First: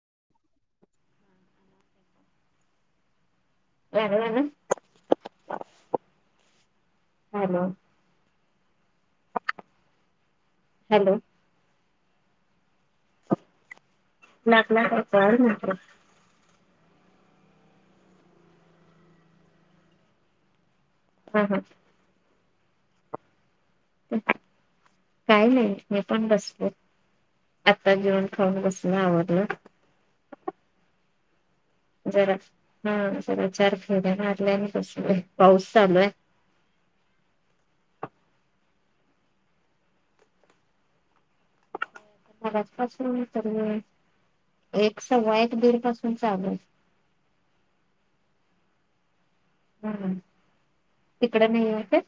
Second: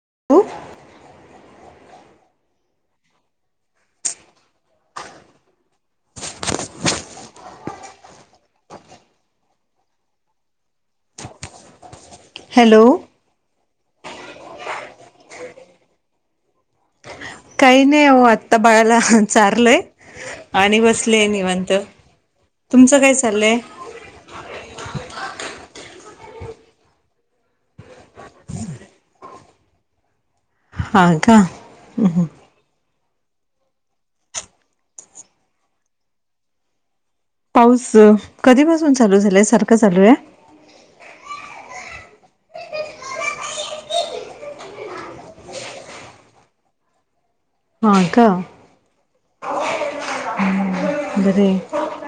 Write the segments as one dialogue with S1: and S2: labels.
S1: [unintelligible]
S2: वर [unintelligible] hello hello
S1: hello
S2: lakh lakh [unintelligible]
S1: काही नाही हो आत्ता बाळाला चारलय आणि बस सले
S2: हा हा
S1: निवांत तुमचं काय चाललंय.
S2: काही नाही मी पण बसलो. आता जेवण खाऊन बसून आवरलं.
S1: हा का
S2: जरा ह चार फेऱ्या मारल्या अन् बसलोय पाऊस चालूय.
S1: पाऊस कधीपासून चालू झालाय सारखं चालूय.
S2: मगाचपासून तरी. एक, सव्वा एक, दीड पासून चालूय.
S1: हा का
S2: आहे
S1: हम्म बर
S2: तिकडं नाही होते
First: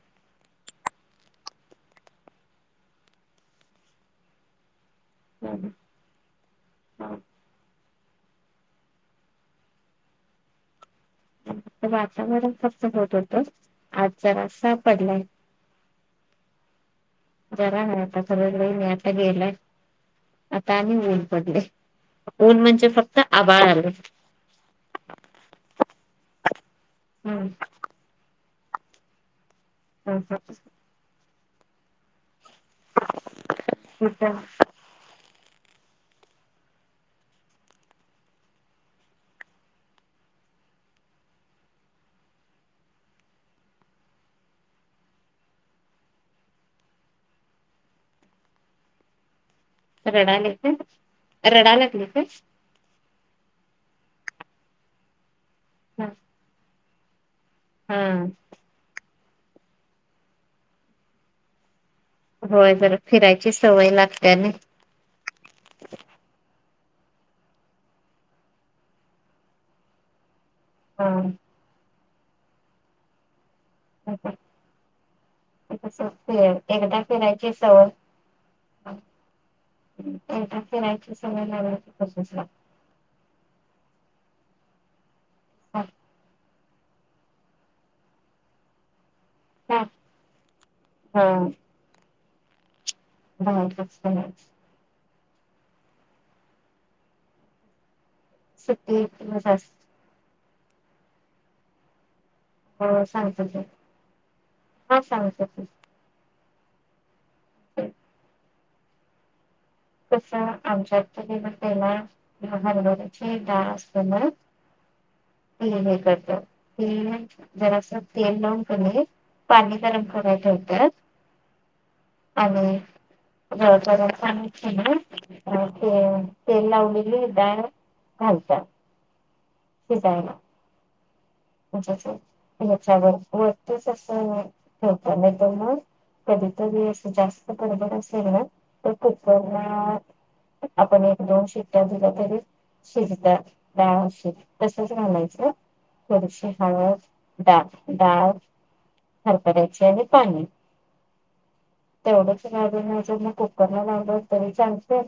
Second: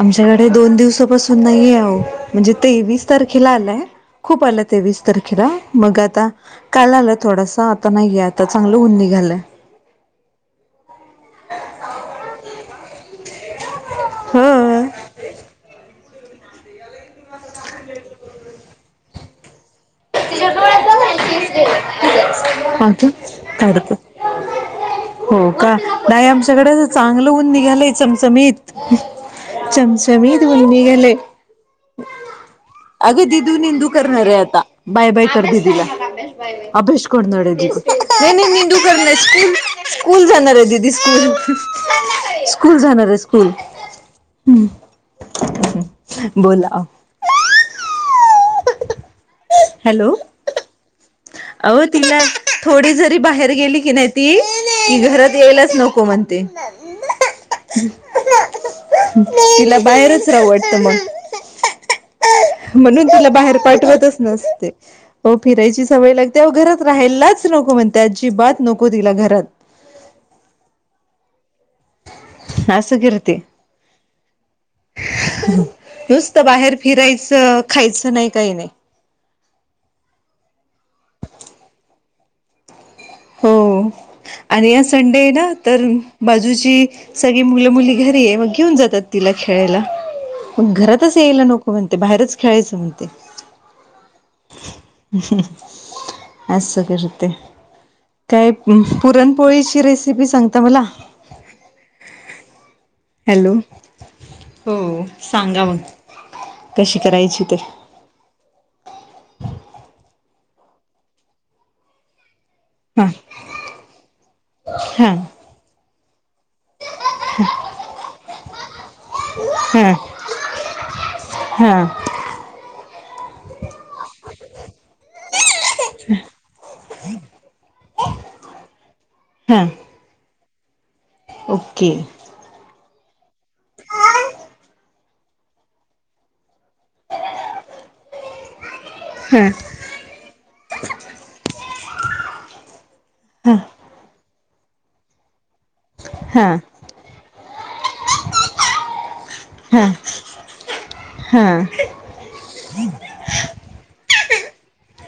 S1: आमच्याकडे दोन दिवसापासून नाहीय ओ म्हणजे तेवीस तारखेला आलाय खूप आलं तेवीस तारखेला मग आता काल आला थोडासा नाहीय आता चांगलं ऊन निघालंय.
S2: वातावरण फक्त होत होत. आज जरासा
S1: ह
S2: पडलाय. जरा नाही आता खरंच बाई नाही आता गेलाय.
S1: [inaudible]
S2: आता आणि ऊन पडले ऊन म्हणजे फक्त आभाळ आलं
S1: हो का नाहीआमच्या कड चांगल ऊन निघालय चमचमीत चमचमीत ऊन निघालेय. अगं दीदू निंदू करणार आहे
S2: रडाय
S1: आता. बाय बाय कर दीदीला. अभ्याश करणारय दीदू नाई नाई निंदू करणारय स्कूल स्कूल जाणाराय दीदी स्कूल. स्कूल जाणारय स्कूल. हम् बोला
S2: रडाले काय
S1: आओ तिला थोडी जरी बाहेर गेली की नाई ती घरात यायला नको म्हणते.
S2: हम्म
S1: तिला बाहेरच राहू वाटत मग.
S2: होय जरा
S1: म्हणून तिला
S2: फिरायची
S1: बाहेर
S2: सवय
S1: पाठवतच
S2: लागते आणि
S1: नसते हो फिरायची तेव घरात राहायलाच नको म्हणत्या अजिबात नको तिला घरात.
S2: हम
S1: अस करते.
S2: ते कस
S1: नुसतं
S2: असतंय
S1: बाहेर
S2: एकदा फिरायची
S1: फिरायचं
S2: सवय
S1: खायचं नाही काही नाही
S2: एकदा फिरायची सवय लागली की तशीच लागते.
S1: हो आणि आ संडे आहे ना तर बाजू जूची सगळी मुलं मुली घरी आहे मग घेऊन जातात. तिला खेळायला पण घरातच यायला नको म्हणते बाहेरच खेळायचं म्हणते.
S2: बाहेरच खेळायच.
S1: असं करते. काय
S2: सुट्टी दिवस
S1: पुरणपोळीची
S2: असतो
S1: रेसिपी सांगता मला.
S2: हो सांगतो
S1: हॅलो
S2: की
S1: हो
S2: हा सांगतो
S1: सांगा
S2: की
S1: मग. कशी करायची ते.
S2: कस आमच्यातरी त्याला
S1: हा
S2: हरबऱ्याची डाळ असते ना.
S1: हां
S2: हे हे करतो जरास तेल लाऊन कनई पाणी
S1: हां
S2: गरम कराय ठेवत्यात
S1: हां
S2: आणि गरम पाण्यात कीने तेल लावलेली डाळ. घालत्यात.
S1: हां
S2: शिजायला. म
S1: ओके
S2: तेच्यावर वरतीचं असं ठेवत्या नाही तर म कधी तरी असं जास्त गडबड असली ना तर
S1: हां
S2: कुकरला आपण एक दोन शिट्टया दिल्या तरी शिजतंय
S1: हां
S2: डाळ आशीच तसचं घालायचं. थोडीशी
S1: हां
S2: हळद डा डाळ. हरभरया ची
S1: हां
S2: आणि पाणी
S1: हां
S2: तेवढच घालून. च कूकर ला लावल तरी चालतय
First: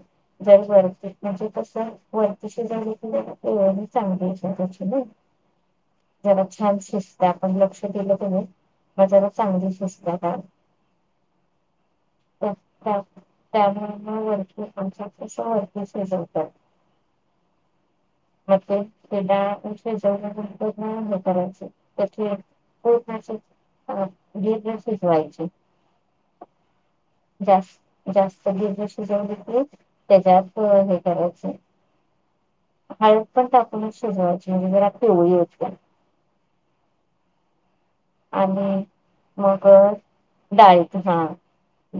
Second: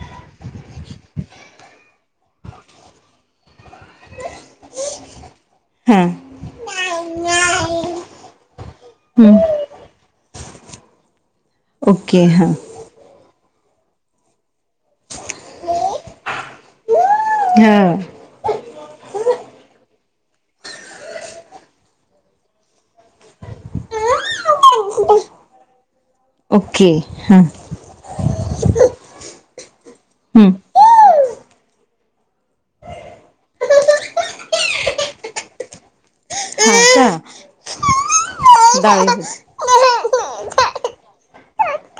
S2: जर वरती म्हणजे कसं वरती शिजवली. [unintelligible]
S1: [unintelligible]
S2: जरा छान शिजत्या आपण लक्ष दिलं कने म जरा
S1: हं
S2: चांगली शिजत्या डाळ.
S1: ओके हां.
S2: त्यामुळ म [unintelligible] हुता.
S1: हा.
S2: मग ते ते डाळ शिजव [unintelligible] [unintelligible] हे करायच त्या [unintelligible] हं गिरर शिजवायची.
S1: ओके. हां
S2: जास जास्त गीरर शिजवून घेतली तेज्या
S1: हं
S2: प हे. करायच हाय. हळद पण टाकूनचं शिजवायची म्हणजे जरा पिवळी होत्या.
S1: हां
S2: आणि
S1: का डाळी
S2: मग अं डाळीत हा.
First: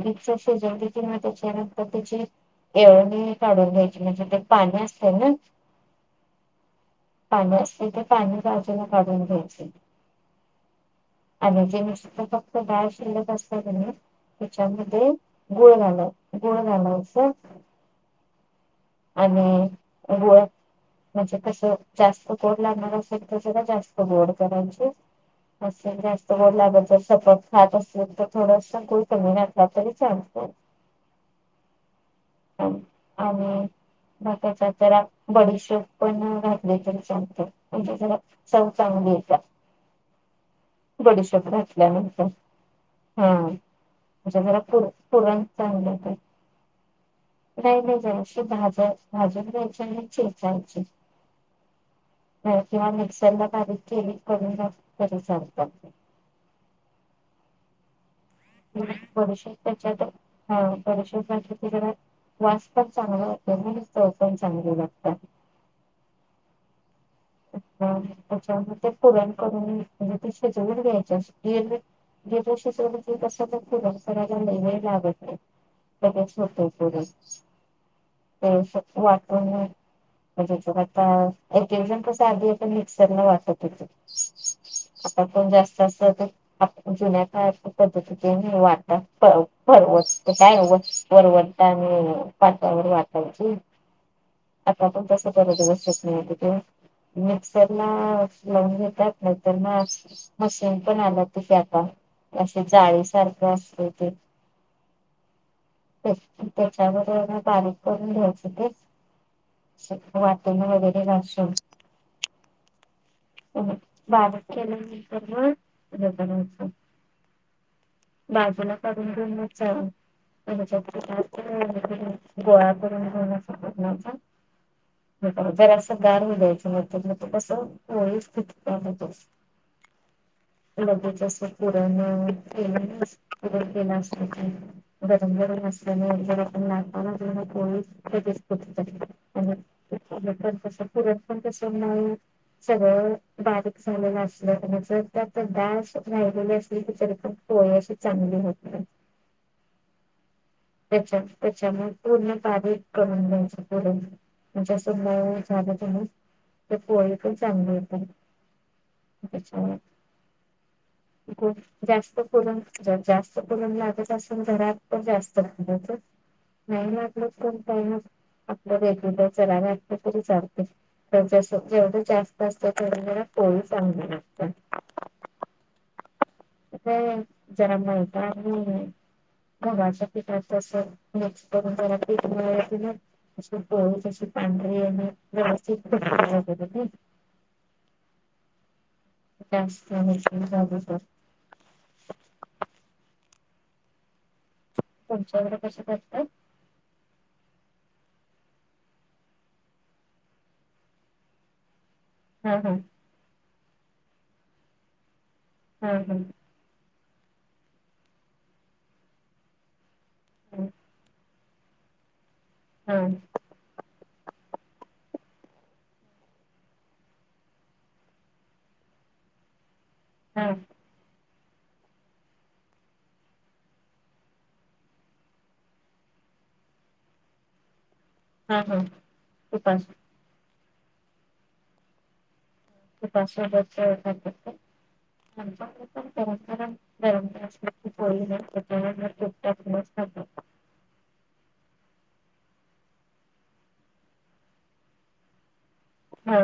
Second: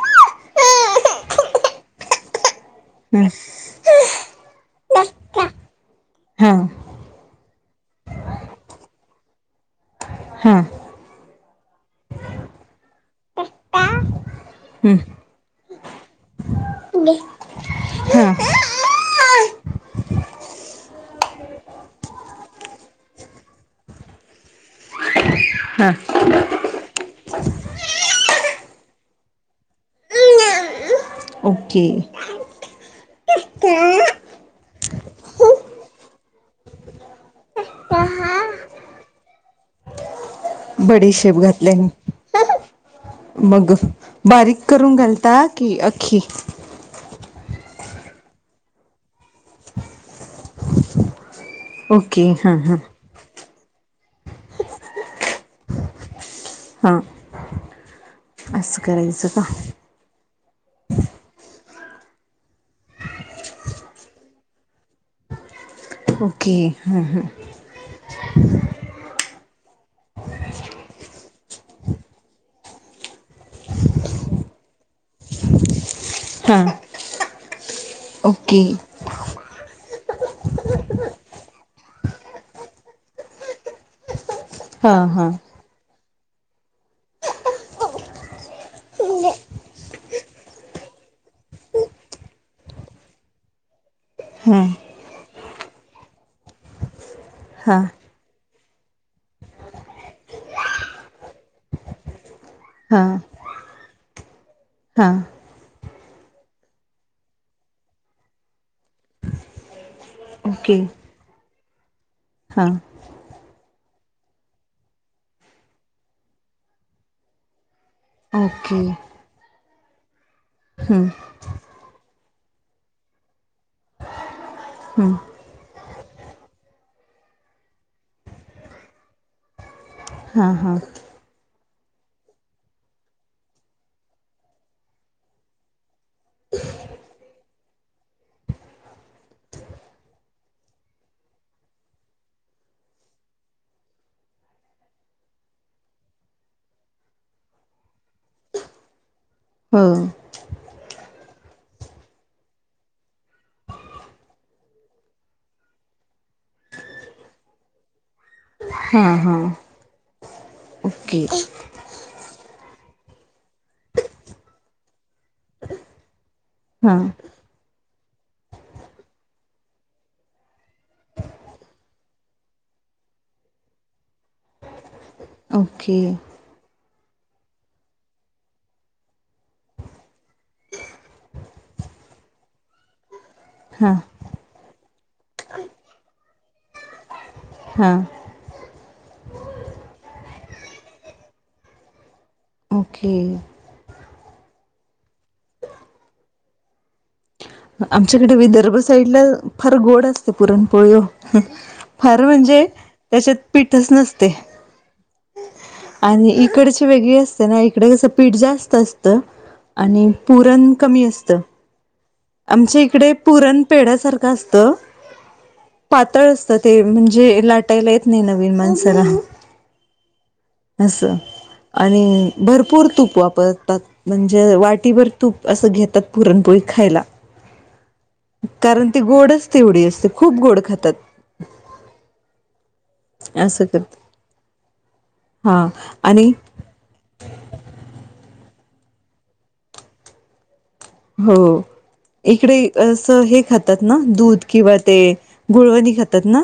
S2: गीच्च शिजवली कि राहत्या [unintelligible]
S1: हं
S2: येळवणी काढून घ्यायची म्हणजे ते पाणी
S1: हां
S2: असतय ना.
S1: [unintelligible]
S2: पाणी असतय ते पाणी बाजूला काढून घ्यायचं. आणि जे नुस्तं फक्त डाळ शिल्लक असत्या कनी, त्यािच्यामध्ये गुळ घाला गुळ घालायाचं.
S1: हा.
S2: आणि गुळात म्हणजे कसं जास्त गोड लागणार असेल तर जरा जास्त गोड करायची,
S1: हां
S2: नसेल जास्त गोड लागत जर सपक खात असतील तर थोडस गुळ कमी घातला तरी चालतोय.
S1: [inaudible] ओके.
S2: ह आणि बाकी हेच्यात जरा बडीशोप पण घातली तरी चालतय म्हणजे जरा चव चांग ली येत्या.
S1: [inaudible] बडीशेप
S2: बडीशोप घातल्यानंतर
S1: घातल्याने
S2: हा
S1: मग अं
S2: म्हणजे जरा
S1: बारीक
S2: पुर
S1: करून
S2: पुरण
S1: घालता की
S2: चांगलं येतंय.
S1: अख्खी
S2: नाही नाही जरासं भाजाय भाजून घ्यायच आणि चेचायची
S1: ओके
S2: [unintelligible]
S1: हां हां
S2: किंवा मिक्सरला बारीक केली करून घातल तरी चालतं.
S1: हा.
S2: बडीशोप
S1: का
S2: तेच्यात अं हं बडीशोप घातली की जरा वास पण चांगला येतोय नी चव पण चांगली लागत्या.
S1: ओके हां
S2: बर त्याच्या मधे पुरण करून म्हणजे ती शिजवून घ्यायची असती गीरर शिजवलं की कसं बग पुरण करायला लय वेळ लागतं नाही
S1: हां
S2: टे पु ते
S1: ओके
S2: वाटून [unintelligible] म्हणजे आता एके जन कस आधी मिक्सर न वाटत होते-
S1: हां
S2: आता
S1: हां
S2: पण जास्त अस- जुन्या का पद्धतीचे नि वटाण करायचे- पाटावर वाटायची-
S1: ह..
S2: आता आपण कस करतो चरणी मध्ये ते
S1: हां
S2: मिक्सरला- लावून घेतात नाही तर मग मशीन पण आला की आता. असे जाळी सारखं असत ते.
S1: हा....
S2: त्याच्यावर म बारीक करून घ्यायचे ते. सगळ आपन वाटलेले असेल-
S1: हा..
S2: हो बाार केलाराच [unintelligible] बाजूला
S1: ओके
S2: काढून ठेवायच-
S1: हं
S2: गोळ्या करून घ्यायच्या
S1: हं
S2: कणकेच्या- जरासा गार होऊ द्यायच नाहीतर मग ते कस व्यवस्थित-
S1: ह [unintelligible]
S2: लगेच अस पुरण पुरण केलं केलं असेल ते- [inaudible] म्हणजे पण कस पुरण पण कसं होईल- सगळं बारीक झालेलं असलं त्या जर त्यातच दाळ राहिलेली असली ति जरी पण- व्यवस्थित चांगली होत नाही.
S1: ह्म्म...
S2: त्याचा त्याच्यामुळे पूर्ण गार करून घ्यायच ते पुरण. म्हणजे असं नरम झालं तर ती पोळी पण चांगली होते.
S1: हा हा...
S2: त्याच्यामुळे
S1: ओके...
S2: गो- जास्त पुरण जास्त पुरण लागत असल घरात पण जास्त- नाही
S1: हां
S2: ना आपलंच कोणता ही- आपलं रेग्युर घालते असलं तरी चालते जस जेवढं जास्त असत तेवढ तरी चांगला लागतं.
S1: ओके...
S2: जरा बोलता- घरच्या पीठाच कस मिक्स करून जरा पीठ मिळवला की नई- तशी
S1: हां
S2: पोळी पांढरी आणि व्यवस्थित लाटली जाते ती.
S1: हा...
S2: जास्त मिल्की झाले तर-
S1: ओके
S2: तुमच्या कडे कशी करतात?
S1: आमच्याकडे विदर्भ साईड ला फार गोड असते पुरणपोळी. फार
S2: हा
S1: म्हणजे
S2: हा
S1: त्याच्यात पीठच नसते
S2: हा
S1: आणि
S2: हा
S1: इकडचे- वेगळे असते ना इकडे कस पीठ जास्त असत आणि पुरण कमी असत. आमच्या
S2: हा
S1: इकडे पुरण पेढ्या सारखं असतं- पातळ असत ते म्हणजे लाटायला येत नाही नवीन माणसाला.
S2: हा
S1: अस.. आणि भरपूर तूप वापरतात म्हणजे वाटीभर तूप असं घेतात पुरण पोळी वर- [unintelligible] खायला.
S2: हा हा
S1: कारण ती गोडच
S2: तुपास
S1: तेवढी असते खूप गोड खातात.
S2: खूप असं रोजचं खातात काय? आमच्या
S1: हां आणि
S2: कडे पण [unintelligible] पोळी असते. [unintelligible]
S1: हो इकडे असं हे खातात ना दूध किंवा ते गुळवणी. खातात
S2: हा
S1: ना,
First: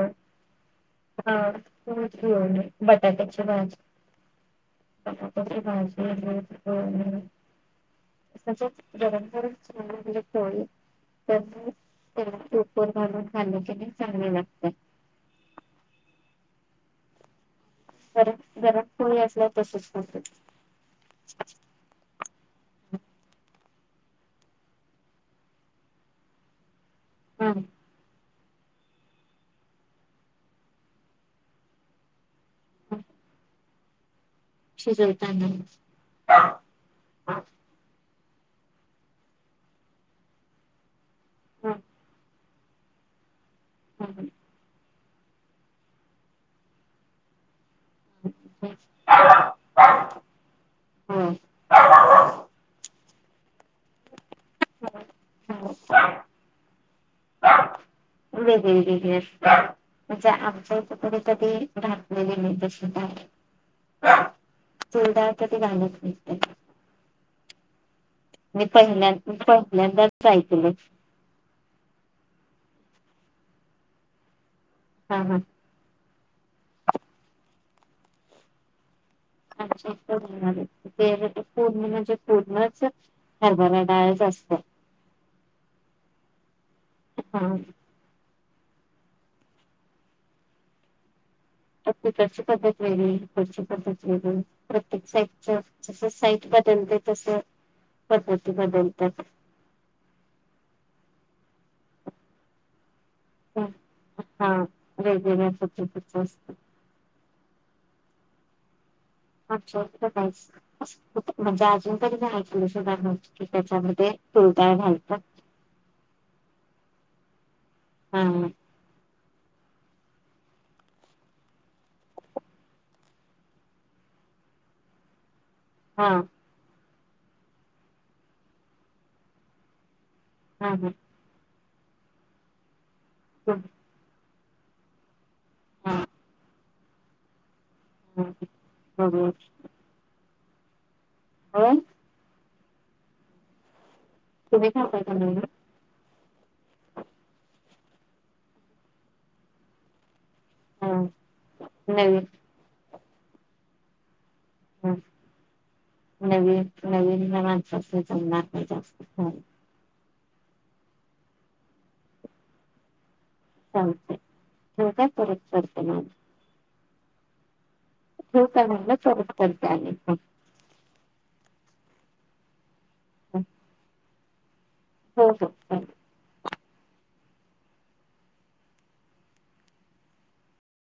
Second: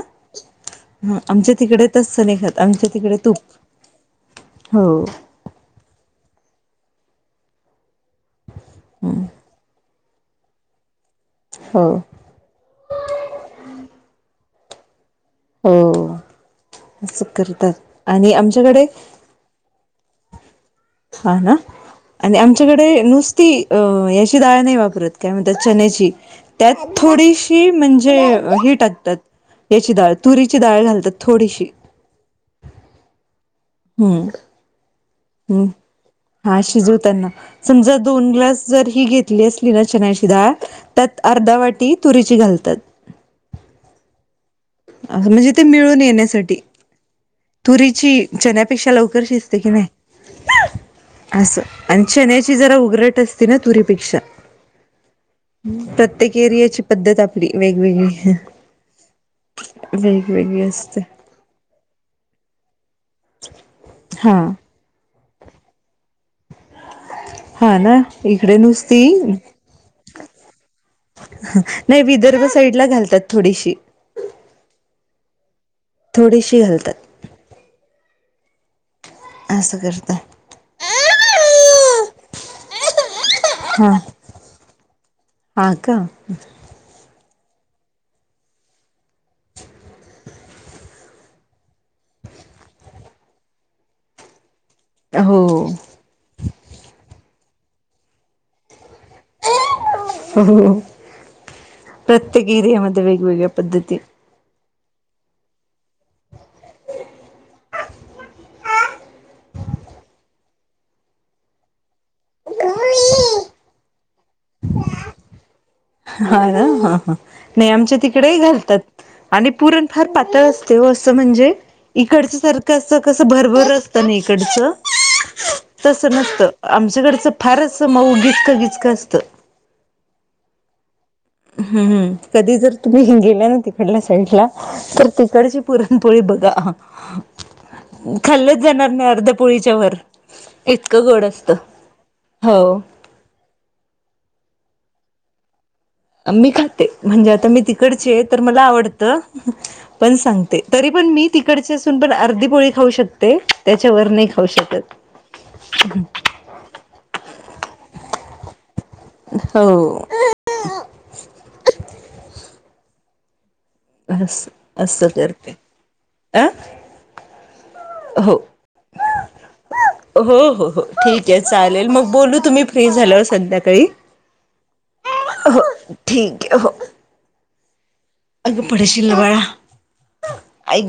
S2: हा
S1: आमच्या तिकडे तसं खात नाही आमच्या तिकडे तूप, हो
S2: आ [unintelligible] कस पाहिजे ह तसच गरम गरम चुरून घेतलेली पोळी
S1: हो
S2: तस तुपवर घालुन खाल्लं की ते चांगले लागतात.
S1: हो, असं करतात. आणि
S2: गरम गरम
S1: आमच्याकडे
S2: पोळी असल्यासव तसच करतात.
S1: हा ना, आणि आमच्याकडे नुसती अ याची दाळ नाही वापरत काय म्हणतात चण्याची, त्यात
S2: हा
S1: थोडीशी म्हणजे अ हे टाकतात याची दाळ तुरीची दाळ घालतात थोडीशी
S2: [unintelligible]
S1: हम्म
S2: शिजवताना
S1: हम्म, हा शिजवतांना समजा दोन ग्लास जर ही घेतली असली ना चन्याची दाळ, त्यात अर्धा
S2: हा
S1: वाटी तुरीची घाल तात
S2: हम हम
S1: असं म्हणजे ते मिळून येण्यासाठी. तुरीची, चण्यापेक्षा लवकर शिजते की नाही?
S2: हो
S1: असं, आणि चण्याची जरा उगरट अस ती ना तुरीपेक्षा,
S2: हो
S1: प्रत्येक एरियाची पद्धत आपली वेग
S2: वेगवगळी असते. म्हणजे
S1: वेगवेगळी
S2: आमच्या इथं
S1: असते
S2: कधी कधी राहत नाही नाही तसं काय,
S1: हा
S2: तूर डाळ कधी घालत नाहीत ते.
S1: हा ना? इकडे नुसती,
S2: पहिल्यांदाच ऐकलं
S1: ह नाही विदर्भ साईडला घालतात थोडीशी.
S2: हा हा.
S1: थोडीशी घालतात. असं
S2: अच्छा
S1: करतात
S2: [unintelligible]
S1: [unintelligible] हा, हा का?
S2: हा आपल्या कडची पध्दत वेगळी इकडची पद्धत वेगळी. प्रत्येक
S1: हो
S2: साईटचं जसं साईट बदलते तसं पद्धती बदलतात.
S1: [unintelligible] हो हो प्रत्येक एरीया मध् वेगवेगळ्या पद्धती.
S2: हा वेगवेगळ्या प अच्छा काच [unintelligible] म्हणजे अजून तरी मी ऐकलं सुद्धा नाही की त्याच्यामध्ये तूर डाळ घालतात.
S1: हा ना हा हा, नाही आमच्या
S2: हा
S1: तिकडेही घालतात. आणि पुरण फार पातळ असते ओ असं म्हणजे इकडच सारखं कसं भरभर असतं ना [unintelligible] इकडचं
S2: हा
S1: तसं नसतं, आमच्याकडचं फारच मऊ गिचकं गिचकं असतं.
S2: हा हा.
S1: हम हम, कधी जर तुम्ही गेल्या ना
S2: तुम-
S1: तिकडल्या साईडला तर तिकडची
S2: हा
S1: पुरणपोळी बघा.
S2: हा,
S1: खाल्लच जाणार नाही
S2: बरोबर.
S1: अर्ध्या पोळीच्या वर इतकं गोड असत
S2: होय
S1: हो
S2: तुम्ही खताला मग
S1: आ मी खाते म्हणजे आता मी तिकडचे तर मला आवडतं पण सांगते तरी
S2: हा
S1: पण मी तिकडची असून पण
S2: नवीन
S1: अर्धी पोळी खाऊ शकते त्याच्यावर नई खाऊ
S2: हा
S1: शकत.
S2: नवीन [unintelligible]
S1: हो
S2: चालतंय
S1: अस
S2: ठेवू काय
S1: असं
S2: परत
S1: करते
S2: मग.
S1: अ हो
S2: ठेवू काय म्हणलं परत करते आणि
S1: हो हो हो ठीक आहे चाले म बोलू तुम्ही फ्री झाल्यावर
S2: फोन.
S1: संध्याकाळी. हो ठीकय हो. अग पडशील बाळा आईग